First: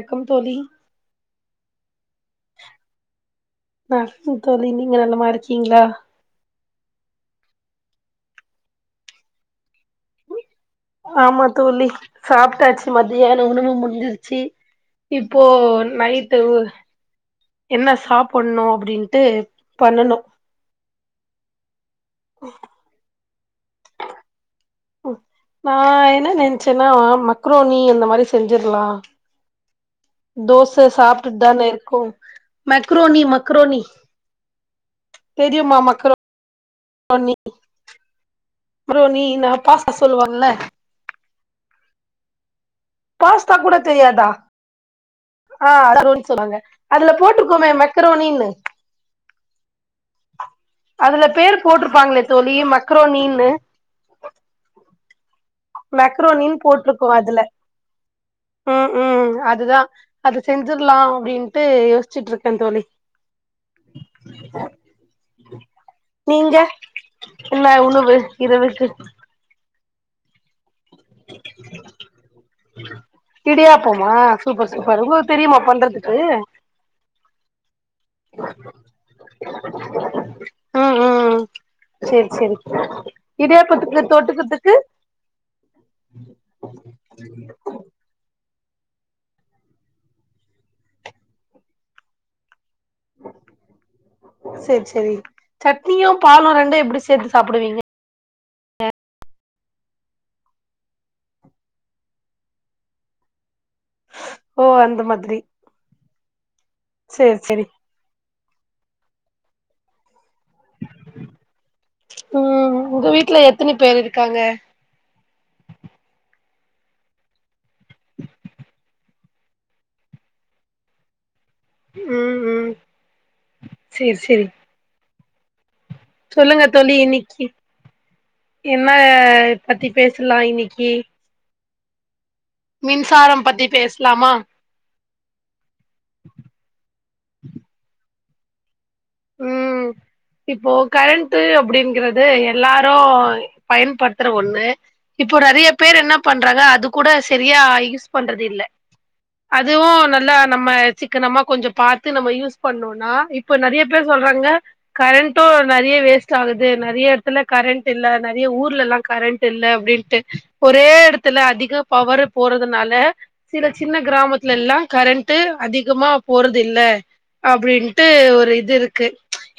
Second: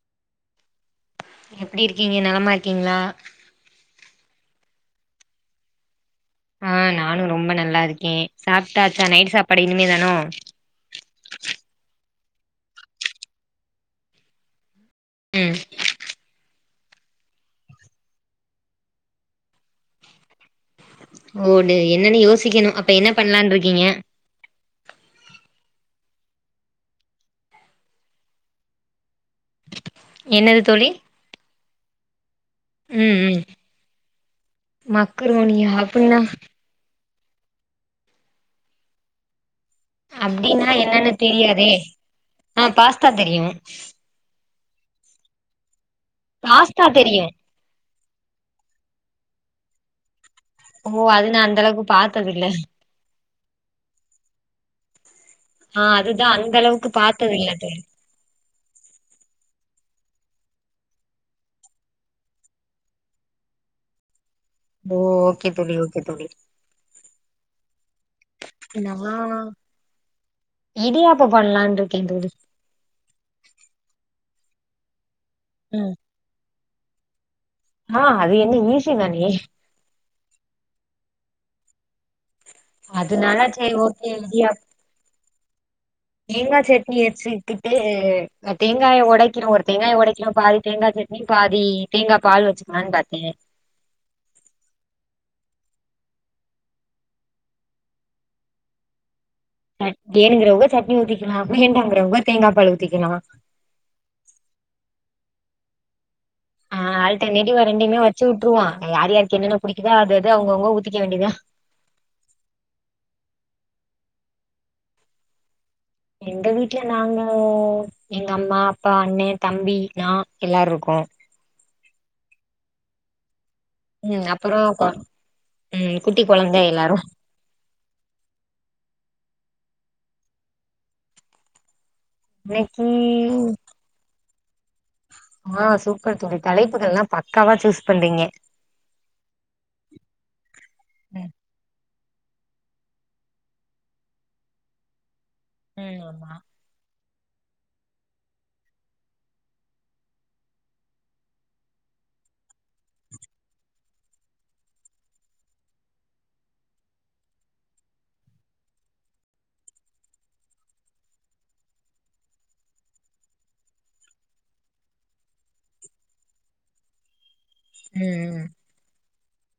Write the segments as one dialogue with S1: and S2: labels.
S1: வணக்கம் தோழி
S2: எப்டி இருக்கீங்க நலமா இருக்கீங்களா
S1: நா தோழி நீங்க நல்லமா இருக்கீங்களா
S2: ஆ நானு ரொம்ப நல்லா இருக்கே சாப்ட்டாச்சா நைட் சாப்பாடு இனிமே தானோ
S1: ஆமா தோழி சாப்ட்டாச்சு மதியான உணவு முடிஞ்சிருச்சு இப்போ
S2: ம்
S1: நைட்டு என்ன சாப்பன்ணு அப்டின்ட்டு பண்ணனு
S2: ஓடு என்னன்னு யோசிக்கணு அப்ப என்ன பண்லான் இருக்கீங்க
S1: ம் நா என்ன நென்சன்னா மக்ரோனி அந்த மாரி செஞ்சிர்லா
S2: என்னது
S1: தோச
S2: தோழி
S1: சாப்டுட்டு தான இருக்கோ
S2: ம்
S1: மக்ரோனி
S2: ம்
S1: மக்ரோனி
S2: மக்ரோனியா
S1: தெரியுமா மக்ரோ
S2: அப்புன்னா
S1: ரோனி மக்ரோனினா பாஸ்
S2: அப்டின்னா என்னன்னு தெரியாதே ஆ பாஸ்
S1: பாஸ்தா கூட தெரியாதா ஆ மக்ரோனி சொல்லுவாங்க
S2: பாஸ்தா
S1: அதுல
S2: தெரியு
S1: போட்ருக்கோமே மெக்ரோனினு
S2: ஓ
S1: அதுல
S2: அது நா
S1: பேர்
S2: அந்த அளவுக்கு
S1: போட்ருப்பாங்ளே
S2: பாத்தது இல்ல
S1: தோழி மக்ரோனீனு
S2: ஆ அதுதா அந்த
S1: மக்ரோனின்
S2: அளவுக்கு
S1: போட்ருக்கு
S2: பாத்தது
S1: அதுல
S2: இல்ல தோழி
S1: ம் ம் அதுதா அது செஞ்சிர்லா அப்டின்ட்டு யோஸ்சிட்ருக்கே தோழி
S2: ஓ ஓகே தோழி ஓகே தோழி
S1: நீங்க என்ன உணவு இரவுக்கு
S2: இடியாப்போ பண்லான்ட்ருக்கே தோழி
S1: இடிப்யாப்பமா சூப்பர் சூப்பர் உங்களுக் தெரியுமா
S2: ம்
S1: பண்றதுக்கு
S2: ஆ அது என்ன ஈசி தானே
S1: ஆ ஆ சேரி சேரி
S2: அதனால சரி
S1: இடியாபத்துக்கு
S2: ஓகே இடியாப்
S1: தொட்டுக்குத்துக்கு
S2: தேங்கா சட்னி வச்சிக்கிட்டு அ தேங்காய்ய உடைக்கிறோ ஒரு தேங்காய்ய உடைக்கிறோ பாதி தேங்கா சட் னி பாதி தேங்கா பால் வச்சுக்லான் பாத்த
S1: சேர் செரி சட்னியு பாலு ரெண்டு எப்டி சேர்த்து சாப்புடுவீங்க
S2: வேனுங்கிறவுங்க சட்னி ஊத்திக்கிலா வேண்டாங்கிறவுங்க தேங்கா பால் ஊத்திக்கிலா
S1: ஓ அந்த மாதிரி
S2: ஆ
S1: சேரி
S2: ஆல்டர்னேடிவ்வா
S1: சேரி
S2: ரெண்டையுமே வச்சு விட்டுருவோ யாருக்கு என்னென்ன புடிக்குதோ அத அது அவுங்கவுங்க ஊதிக்க வேண்டிதா
S1: ம் உங்க வீட்ல எத்தினே பேர் இருக்காங்க
S2: எங்க வீட்ல நாங்க எங்க அம்மா அப்பா அண்ணே தம்பி நா எல்லார்ருக்கோ
S1: ம் ம் சேரி
S2: ம்
S1: சேரி
S2: அப்பறோ பா
S1: சொல்லுங்க தோழி இன்னிக்கி என்னா பத்தி பேசலா இன்னிக்கி
S2: இன்னைக்கு
S1: மின்சாரம் பத்தி பேஸ்லாமா
S2: ஆ சூப்பர் தோழி தலைப்புகள்லா பக்காவா சூஸ் பண்றீங்க
S1: ம் இப்போ
S2: ம்
S1: கரண்ட்டு அப்டிங்கிறது எல்லாரு பயன்படுத்துற ஒண்ணு இப்போ நறையா
S2: ம்
S1: பேர் என்ன
S2: ஆமா
S1: பண்றாங்க அது கூட சரியா யூஸ் பண்றது இல்ல அதுவு நல்லா நம்ம சிக்கனமா கொஞ்சோ பார்த்து நம்ம யூஸ் பண்ணோனா இப்ப நறைய பேர் சொல்றாங்க கரண்ட்டு நறைய வேஸ்ட் ஆகுது நறைய இடத்துல கரண்ட் இல்லா நறைய ஊர்லலா கரண்ட் இல்ல அப்டின்ட்டு ஒரே இடத்துலா அதிக பவர்ரு போர்றதுனாலா சில சின்ன கிராமத்துல எல்லா கரண்ட்டு அதிகமா போறது இல்ல அப்டின்ட்டு
S2: ம் ம்
S1: ஒரு இது இருக்கு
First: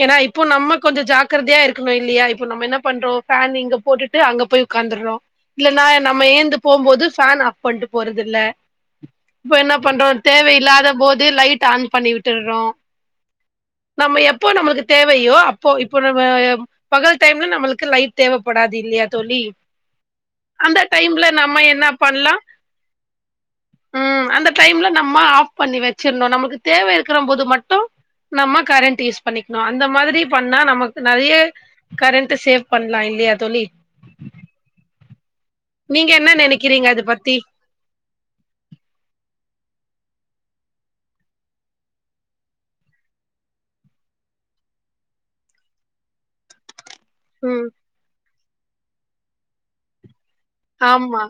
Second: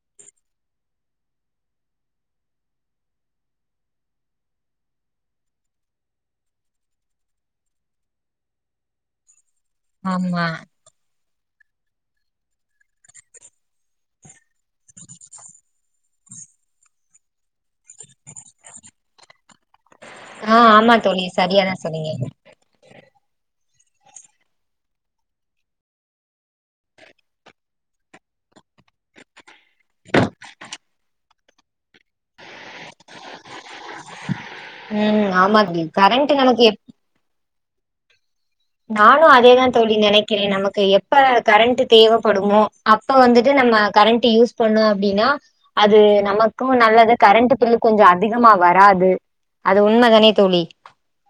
S1: ஏன்னா இப்போ நம்ம கொஞ்சோ ஜாக்கர்தையா இருக்கணு இல்லையா இப்போ நம்ம என்ன பண்றோ ஃபேன் இங்க போட்டுட்டு அங்க போய் உட்காந்துர்றோ இல்லன்னா நம்ம ஏந்து போம்போது ஃபேன் ஆஃப் பண்ட்டு போறதில்ல இப்ப என்னா பண்றோ தேவ
S2: ஆமா
S1: இல்லாத போது லைட் ஆன் பண்ணி விட்டுர்றோ நம்ம எப்போ நம்மளுக் தேவயோ அப்போ இப்போ நம்ம பகல் டைம்ல நம்மளுக்கு லைட் தேவப்படாது இல்லையா தோழி
S2: ஆ
S1: அந்த
S2: ஆமா தோழி
S1: டைம்ல நம்ம
S2: சரியாதா
S1: என்ன
S2: சொன்னீங்க
S1: பண்லா ம் அந்த டைம்ல நம்ம ஆஃப் பண்ணி வச்சிருனோ நம்ளுக் தேவ இருக்கிற போது மட்டு நம்ம கரண்ட் யூஸ் பண்ணிக்ணு அந்த மாதிரி பண்ணா நமக்கு நெறைய கரண்ட் சேவ் பண்லா இல்லையா தோழி
S2: ம் ஆமாண்டி கரண்ட் நமக்கு எ
S1: து அது பத்தி
S2: நானு அதேதா தோழி நெனைக்கிறே நமக்கு எப்ப கரண்ட் தேவப்படுமோ அப்ப வந்துட்டு நம்ம கரண்ட் யூஸ் பண்ணோ அப்டின்னா அது நமக்கும் நல்லது கரண்ட்
S1: ம்
S2: பில்லு கொஞ்ச அதிகமா வராது அது உண்மைதான தோழி
S1: ஆமா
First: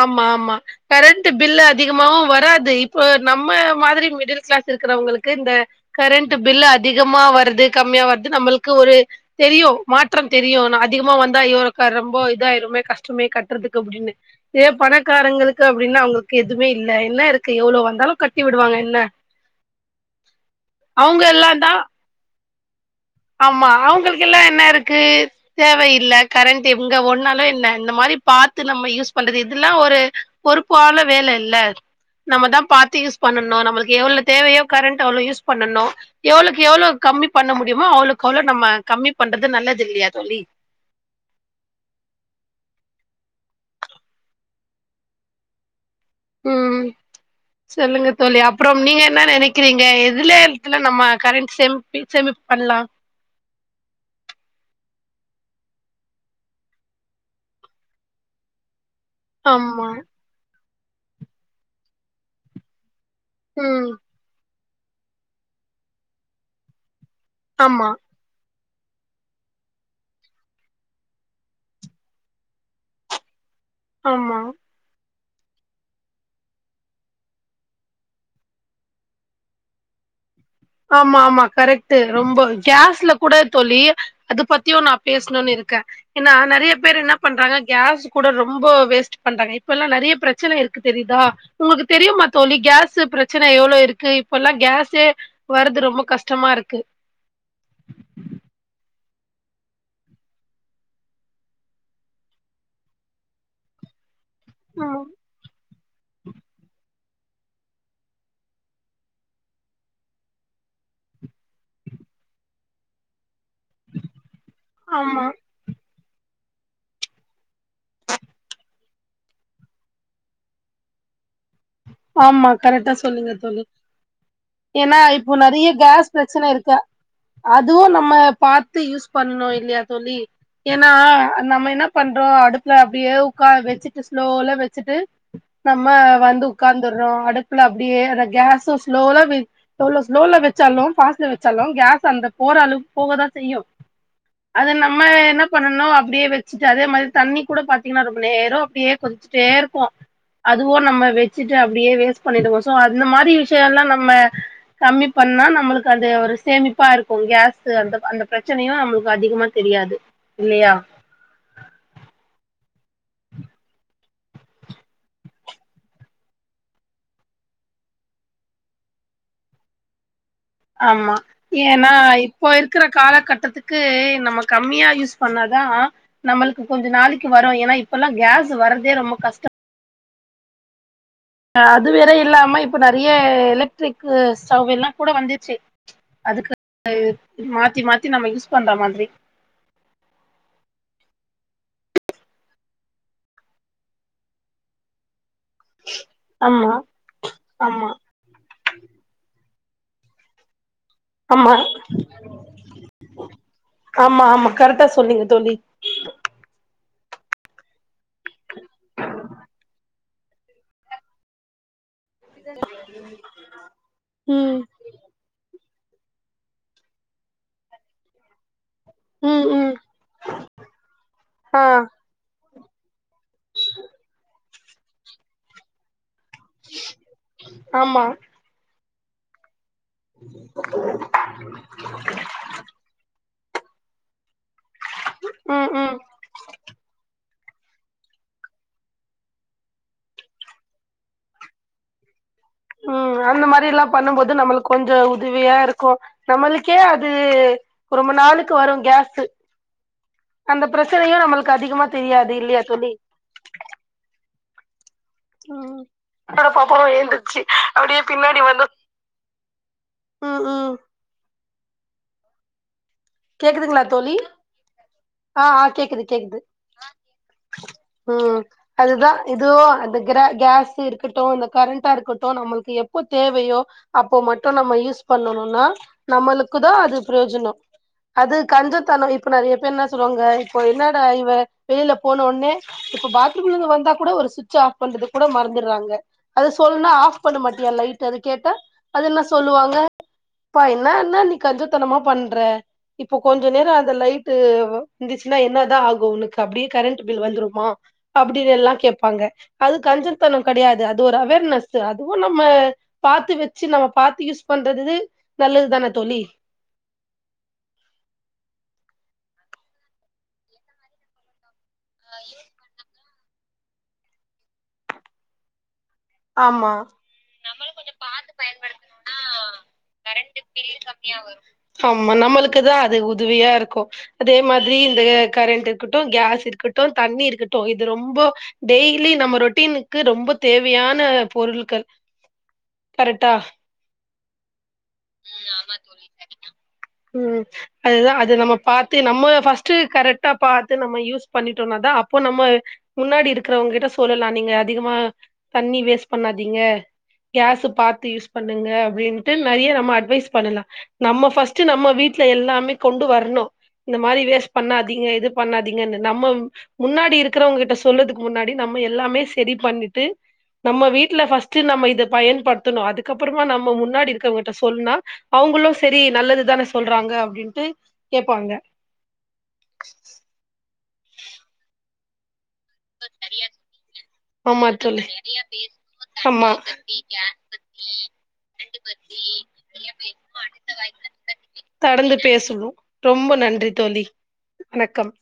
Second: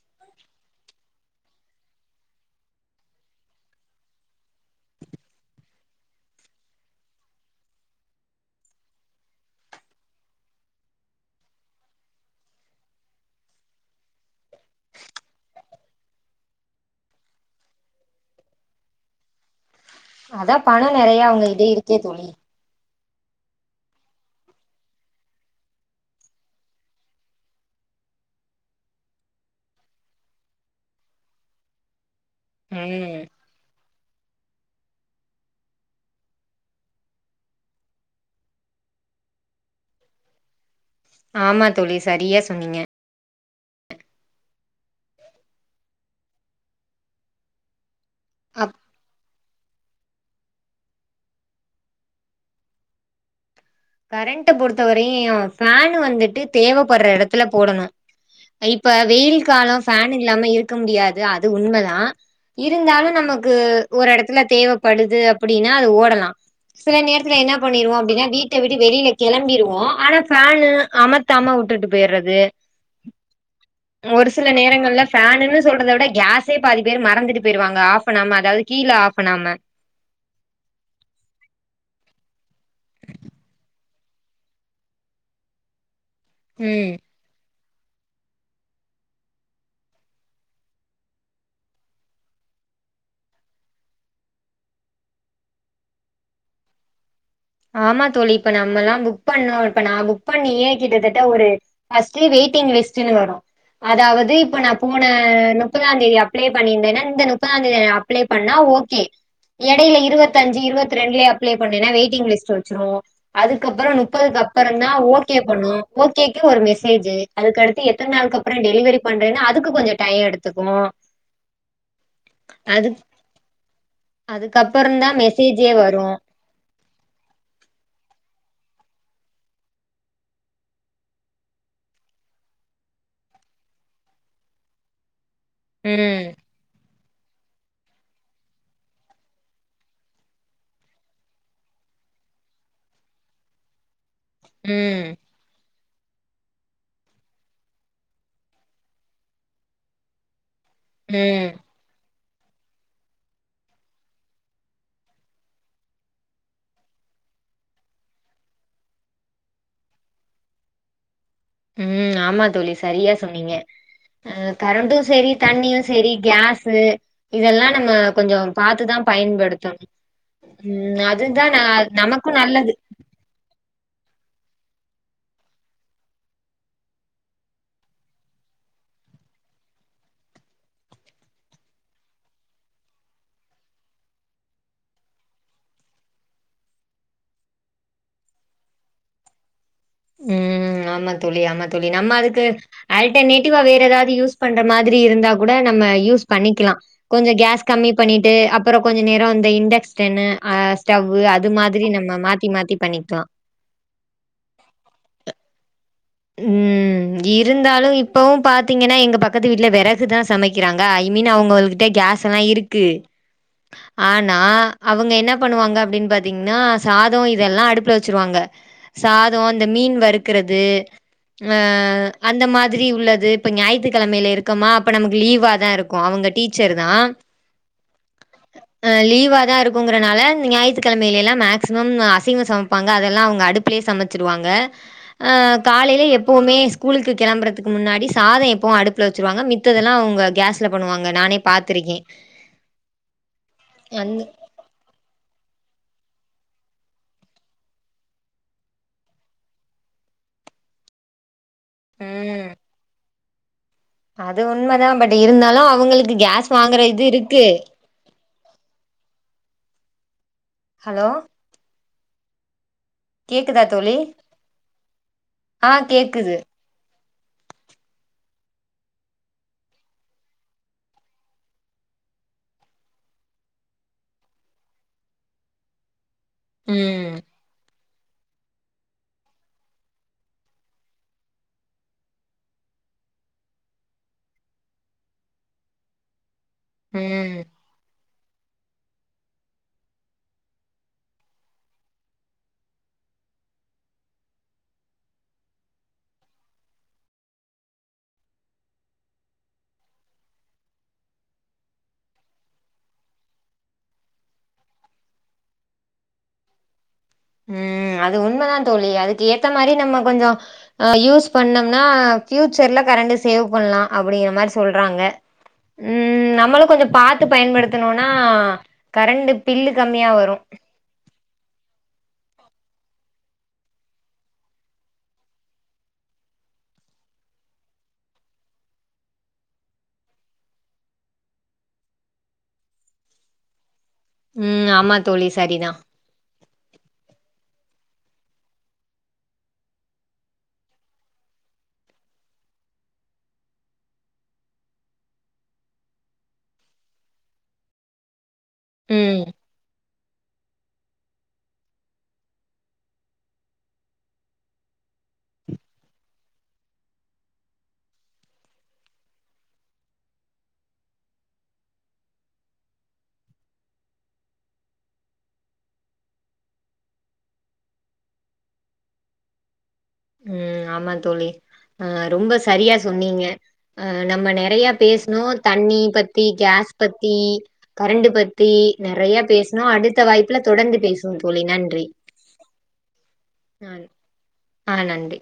S1: ஆமா ஆமா கரண்டு பில்லு அதிகமாவு வராது இப்போ நம்ம மாதிரி மிடில் காளாஸ் இருக்கிறவங்களுக்கு இந்த கரண்ட் பில்லு அதிகமா வருது கம்மியா வருது நம்மளுக்கு ஒரு தெரியு மாற்றம் தெரியு ஆனா அதிகமா வந்தா இரோ ரொம்போ இதாயுருமே கஷ் டமே கட்றதுக்கு அப்டின்னு இதே பணக்காரங்களுக் கு அப்டின்னு அவங்களுக்கு எதுமே இல்ல என்ன இருக்கு எவ்ளோ வந்தாலு கட்டி விடுவாங்க என்ன
S2: அதா பணோ
S1: அவங்க
S2: நெறைய
S1: எல்லா
S2: அவங்ககிட்டே
S1: தா
S2: இருக்கே தோழி
S1: ஆமா அவங்களுக்கெல்லா என்ன இருக்கு தேவையில்ல கரண்ட் எங்க ஓட்னாலு என்ன இந்த மாரி பாத்து நம்ம யூஸ் பண்றது இதுல்லா ஒரு பொறுப்பான வேல இல்ல நம்ம தா பாத்து
S2: ம்
S1: யூஸ் பண்ணணு நம்மளுக் எவ்ள தேவையோ கரெண்ட் அவ்ளோ யூஸ் பண்ணனு எவ்வளவுக்கு எவ்ளோ கம்மி பண்ண முடியு தெரியுமோ அவ்ளோக் அவ்ளோ நம்ம கம்மி பண்றது நல்லது இல்லையா தோழி
S2: ஆமா தோழி சரியா சொன்னீங்க
S1: ம் சொல்லுங்க தோழி
S2: அப்
S1: அப்றம் நீங்க என்ன நெனைக்கிறீங்க எதுல இது நம்ம கரண்ட் சேமிப் சேமிப் பண்லா
S2: கரண்டை பொறுத்தவரையு ஃபேன் வந்துட்டு தேவைப்படுற இடத்துல போடணு இப்ப வெயில் காலோ
S1: ஆமா
S2: ஃபேன் இல்லாம இருக்க முடியாது அது உண்மதா இருந்தாலு நம்ம கு
S1: ம்
S2: ஒரு எடத்துல தேவப்படுது அப்டின்னா அது ஓடலா செல நேரத்துல என்ன
S1: ஆமா
S2: பண்ணிருவோ அப்டின்னா வீட் ட விட்டு வெளியில கெளம்பிருவோ ஆனா ஃபேனு அமத்தாம விட்டுட்டு போயிறது ஒரு
S1: ஆமா
S2: சில நேரங்கள்ல ஃபேனுன்னு சொல்றத விட கேஸே பாதி பேர் மறந்துட்டு போயிருவாங்க ஆஃப் பண்ணாம அதாது கீழ ஆஃப் பண்ணாம
S1: ஆமா ஆமா கரெக்டு ரொம்போ கேஸ்ல கூட தொழி அது பத்தியு நா பேசணுனு இருக்கே ஏனா நெறைய
S2: ம்
S1: பேர் என்ன பண்றாங்க கேஸ் கூட ரொம்ப வேஸ்ட் பண்றாங்க இப்ப எல்லாம நெறைய பிரச்சனை இருக்கு தெரியுதா உங்கக்கு தெரியுமா தோழி கேஸூ பிரச்சனை எவ்ளோ இருக்கு இப்பெல்லா கேஸே வர்றது ரொம்ப கஷ்டமா இருக்கு
S2: ஆமா தோழி இப்ப நம்மல்லா புக் பண்ணோ இப்ப நா புக் பண்ணியே கிட்டத்தட்ட ஒரு பஸ்ட்டு வெயிட்டிங் லிஸ்டுன்னு வரு அதாவது இப்ப நா
S1: ம்
S2: போன எனோ முப்பதாந்தேதி அப்ளை பண்ணி இருந்தேன்னா இந்த முப்பதாந்தேதி அப்ளை பண்ணா ஓகே எடையில இருவத்தஞ்சு இருபத்ரெண்டுலே அப்ளை பண்ணேனா வெயிட்டிங் லிஸ் சொல்ச்ரோ அதுக்கப்புறோ முப்பதுக்கு அப்புறந்தா
S1: ஆமா
S2: ஓகே பண்ணு ஓகேக்கு ஒரு மெசேஜூ அதுக்கடுத்து எத்தன நாள்க்கு அப்புறோ டெலிவரி பண்றேன்னு அதுக்கு கொஞ்சோ டையோ எடுத்துக்கு
S1: ஆமா கரெக்டா
S2: அதுக்
S1: சொல்லுங்க தோழி ஏன்னா
S2: அதுக்கப்புறந்தா
S1: இப்போ நிறைய
S2: மெசேஜே வரு
S1: கேஸ் பிரச்சனை இருக்கா அதுவும் நம்ம பார்த்து யூஸ் பண்ணணும் இல்லையா தோழி ஏன்னா நம்ம என்ன பண்றோம் அடுப்புல அப்டியே உக்கார வச்சுட்டு ஸ்லோல வச்சுட்டு நம்ம
S2: ம்
S1: வந்து உட்காந்துடுறோம் அடுப்புல அப்டியே அந்த கேஸும் ஸ்லோல வை எவ்ளோ ஸ்லோல வச்சாலும் பாஸ்ட்ல வச்சாலும் கேஸ் அந்த போற அளவு போகதான் செய்யும் அது நம்ம
S2: ம்
S1: என்ன பண்ணனும் அப்டியே வச்சுட்டு அதே மாதிரி தண்ணி கூட பாத்தீங்கன்னா ரொம்ப நேரம் அப்டியே கொதுச்சுட்டே இருக்கும் அதுவும் நம்ம
S2: ம்
S1: வச்சுட்டு அப்டியே வேஸ்ட் பண்ணிடுவோம் சோ அந்த மாரி விஷயம் எல்லாம் நம்ம கம்மி பண்ணா நம்மளுக்கு அது ஒரு சேமிப்பா இருக்கும் கேஸ் அந்த அந்த பிரச்சனையும் நம்மளுக்கு அதிகமா தெரியாது இல்லையா
S2: ம் ஆமா தோழி சரியா சொன்னீங்க அ கரண்ட்டும் செரி தண்ணியும் செரி கேஸு இதெல்லாம் நம்ம கொஞ்சோ பாரத்துதான் பயன்படுத்தணும்
S1: ஆமா ஏன்னா
S2: நமக்கு
S1: இப்போ
S2: நல்லது
S1: இருக்கிற காலகட்டத்து க்கு நம்ம கம்மியா யூஸ் பண்ணாதா நம்மளுக்கு கொஞ்ச நாளைக்கு வரும் ஏன்னா இப்ப எல்லாம் கேஸ் வரறதே ரொம்ப கஷ்டம் அது வேற இல்லாம இப்போ நிறைய எலக்ட்ரிக் ஸ்டவ் எல்லாம் கூட வந்துடுச்சு அதுக்கு மாத்தி மாத்தி நம்ம யூஸ் பண்ற மாதிரி
S2: ம் ஆமா தோழி ஆமா தோழி நம்ம அதுக்கு ஆல்டர்னேட்டிவா வேற ஏதாவது யூஸ் பண்ற மாதிரி இருந்தா கூட நம்ம யூஸ்
S1: ஆமா
S2: பண்ணிக்கலா கொஞ்சோ கேஸ்
S1: ஆமா
S2: கம்மி பண்ணிட்டு அப்பறோ கொஞ்ச நேரோ வந்து இண்டெக்ஸ்டென்னு அ ஸ்டவ் அது
S1: ஆமா
S2: மாதிரி நம்ம மாத்தி மாத்தி பண்ணிக்கலா
S1: ஆமா ஆமா கரெக்டா சொன்னீங்க தோழி
S2: ம் இருந்தாலும் இப்பவும் பாத்தீங்கன்னா எங்க பக்கத்து வீட்ல வெற றகு தான் சமைக்கிறாங்க ஐ மீன் அவங்ககிட்ட கேஸ்ல்லாம் இருக்கு ஆனா
S1: ம்
S2: அவங்க என்ன பண்ணுவாங்க அப்டின்னு பாத்தீங்கன்னா சாதோ இதெல்லாம் அடுப்புல வச்சிருவாங்க சாதோ
S1: ம்
S2: அந்த
S1: ம்
S2: மீன் வறுக்குறது ஆ அந்த மாதிரி உள்ளது இப்ப ஞாயிற்றுக்கிழமையில இருக்கோமா அப்ப நமக்கு லீவா தான் இருக் அவங்க டீச்சர் தான்
S1: ஆமா
S2: அ லீவா தான் இருக் குன்றனால ஞாயிற்றுக்கிழையிலல்லாம் மேக்ஸிமம் அசைவம் சமைப்பாங்க அதெல்லாம் அவங்க அடுப்பிலே சமச்சிடுவாங்க ஆ
S1: ம் ம்
S2: எப்பவுமே ஸ்கூலுக்கு கிளம்பறதுக்கு முன்னாடி சாதோ எப்பவும் அடுப்புல வச்சிருவாங்க மித்ததுலாம் அவங்க கேஸ்ல பண்ணுவாங்க நானே பார்த்துருக்கேன்
S1: ம் அந்த மாதிரில்லாம்
S2: அந்த
S1: பண்ணும்போது நம்மளு க்கு கொஞ்சம் உதவியா இருக்கும் நம்மளுக்கே அது ரொம்ப நாளைக்கி வரு கேஸு அந்த பிரச்சனையு நம்மளுக் அதிகமா தெரியாது
S2: ம்
S1: இல்லையா தோழி
S2: அது உண்மைதா பட் இருந்தாலு
S1: ம்
S2: அவுங்களுக்கு
S1: என்னோட
S2: கேஸ் வாங்குற
S1: பாப்பாவு
S2: இது
S1: ஏந்துருச்சு
S2: இருக்கு
S1: அப்டியே பின்னாடி வந்து ம் ம்
S2: ஹலோ
S1: கேக்குதுங்களா தோழி அ அ கேக்குது கேக்குது ம் அதுதா இதுவோ அந்த கிர கேஸ் இருக்கட்டு இந்த கரண்டா இருக்கட்டு நம்மளுக்கு எப்போ தேவையோ அப்போ மட்டு நம்ம யூஸ் பண்ணனுனா நம்மளுக்கு தா அது
S2: ம்
S1: பிரயோஜனோ அது கஞ்சத்தன இப்ப நறிய பேர் இன்ன சொல்லுவாங்க இப்போ என்னடா இவ வெளில போன ஒன்னே இப்ப பாத்ரூம்ல இருந்து வந்தா கூட ஒரு சுச் ஆஃப் பண்றது கூட மறந்துற்றாங்க அது சொல்ன்னா ஆஃப் பண்ண
S2: ம்
S1: மாட்டியா லை ட் அது கேட்ட அது என்ன சொல்லுவாங்க பா இன்னா இன்னா நீ கஞ்சத்தனமா பண்ற இப்போ கொஞ்ச நேர அந்த லைட்டு இந்துச்சின்னா என்னதா ஆகு உனக்கு அப்டியே கரண்ட்டு பில் வந்துருமா அப்டின் எல்லா கேப்பாங்க அது கஞ்சத்தனோ கடையாது அது ஒரு அவேர்னஸு அதுவு நம்ம பாத்து வெச்சி நம்ம பாத்து யூஸ் பண்றதுது நல்லது தான தோழி
S2: ம் அது உண்மதா தோழி அதுக்கு ஏத்த மாரி நம்ம கொஞ்சோ அ யூஸ் பண்ணம்னா ஃபியூச்சர்ல கரண்ட்டு சேவ் பண்லா அப்புடிங்கிற மாரி சொல்றாங்க ம் நம்மளு
S1: ஆமா
S2: கொஞ்ச பாத்து பயன்படுத்தணுனா கரண்ட்டு பில்லு கம்மியா வரு
S1: ஆமா நம்மளுக்கு தா அது உதுவியா இருக்கு அதே மாத்ரி இந்த கரெண்ட் இருக்குட்டு கேஸ் இருக்குட்டு தண்ணி இருக்குட்டு இது ரொம்போ டெய்லி நம்ம ரொட்டீனுக்கு ரொம்ப தேவ் வியான பொருள்கள் கரெட்டா
S2: ம் ஆமாத்
S1: ம் அதுதா அது நம்ம பாத்து நம்ம ஃபஸ்ட்டு கரெக்ட்டா பாத்து நம்ம யூஸ் பண்ணிட்டோனாத அப்போ நம்ம முன்னாடி இருக்றவுங் கிட்ட சொல்லலா நீங்க அதிகமா தண்ணி வேஸ்ட் பண்ணாதீங்க கேஸு பாத்து யூஸ் பண்ணுங்க
S2: ம்
S1: அப்டின்ட்டு நறிய நம் ம அட்வைஸ் பண்ணலா நம்ம ஃபஸ்ட்டு நம்ம வீட்ல எல்லாமே கொண்டு வர்ணு இந்த மாரி வேஸ் பண்ணாதீங்க இது பண்ணாதீங்கன்னு நம்ம முன்னாடி இருக்குறவுங்க கிட்ட சொல்றதுக்கு முன்னாடி நம்ம எல்லாமே செரி பண்ணிட்டு நம்ம வீட்ல ஃபஸ்ட்டு நம்ம இத பயன்படுத்தணு அதுக்கப்புறமா நம்ம முன்னாடி இருக்கவுங்க ட்ட சொல்னா அவுங்களு செரி நல்லது தான சொல்றாங்க அப்டின்ட்டு கேப்பாங்க
S2: ம் ஆமா தோழி அ ரொம்ப சரியா சொன்னீங்க அ நம்ம
S1: ஆமா
S2: நெறயா
S1: தோழி
S2: பேஸ்னோ தண்ணி பத்தி
S1: ஆமா
S2: கேஸ் பத்தி கரண்டு பத்தி நெறைய பேஸ்னோ அடுத்த வாய்ப்புல தொடர்ந்து பேசுவோ தோழி நன்றி
S1: கடந்து பேசுனு ரொம்ப நன்றி தோழி
S2: அ
S1: வணக்கம்
S2: நன்றி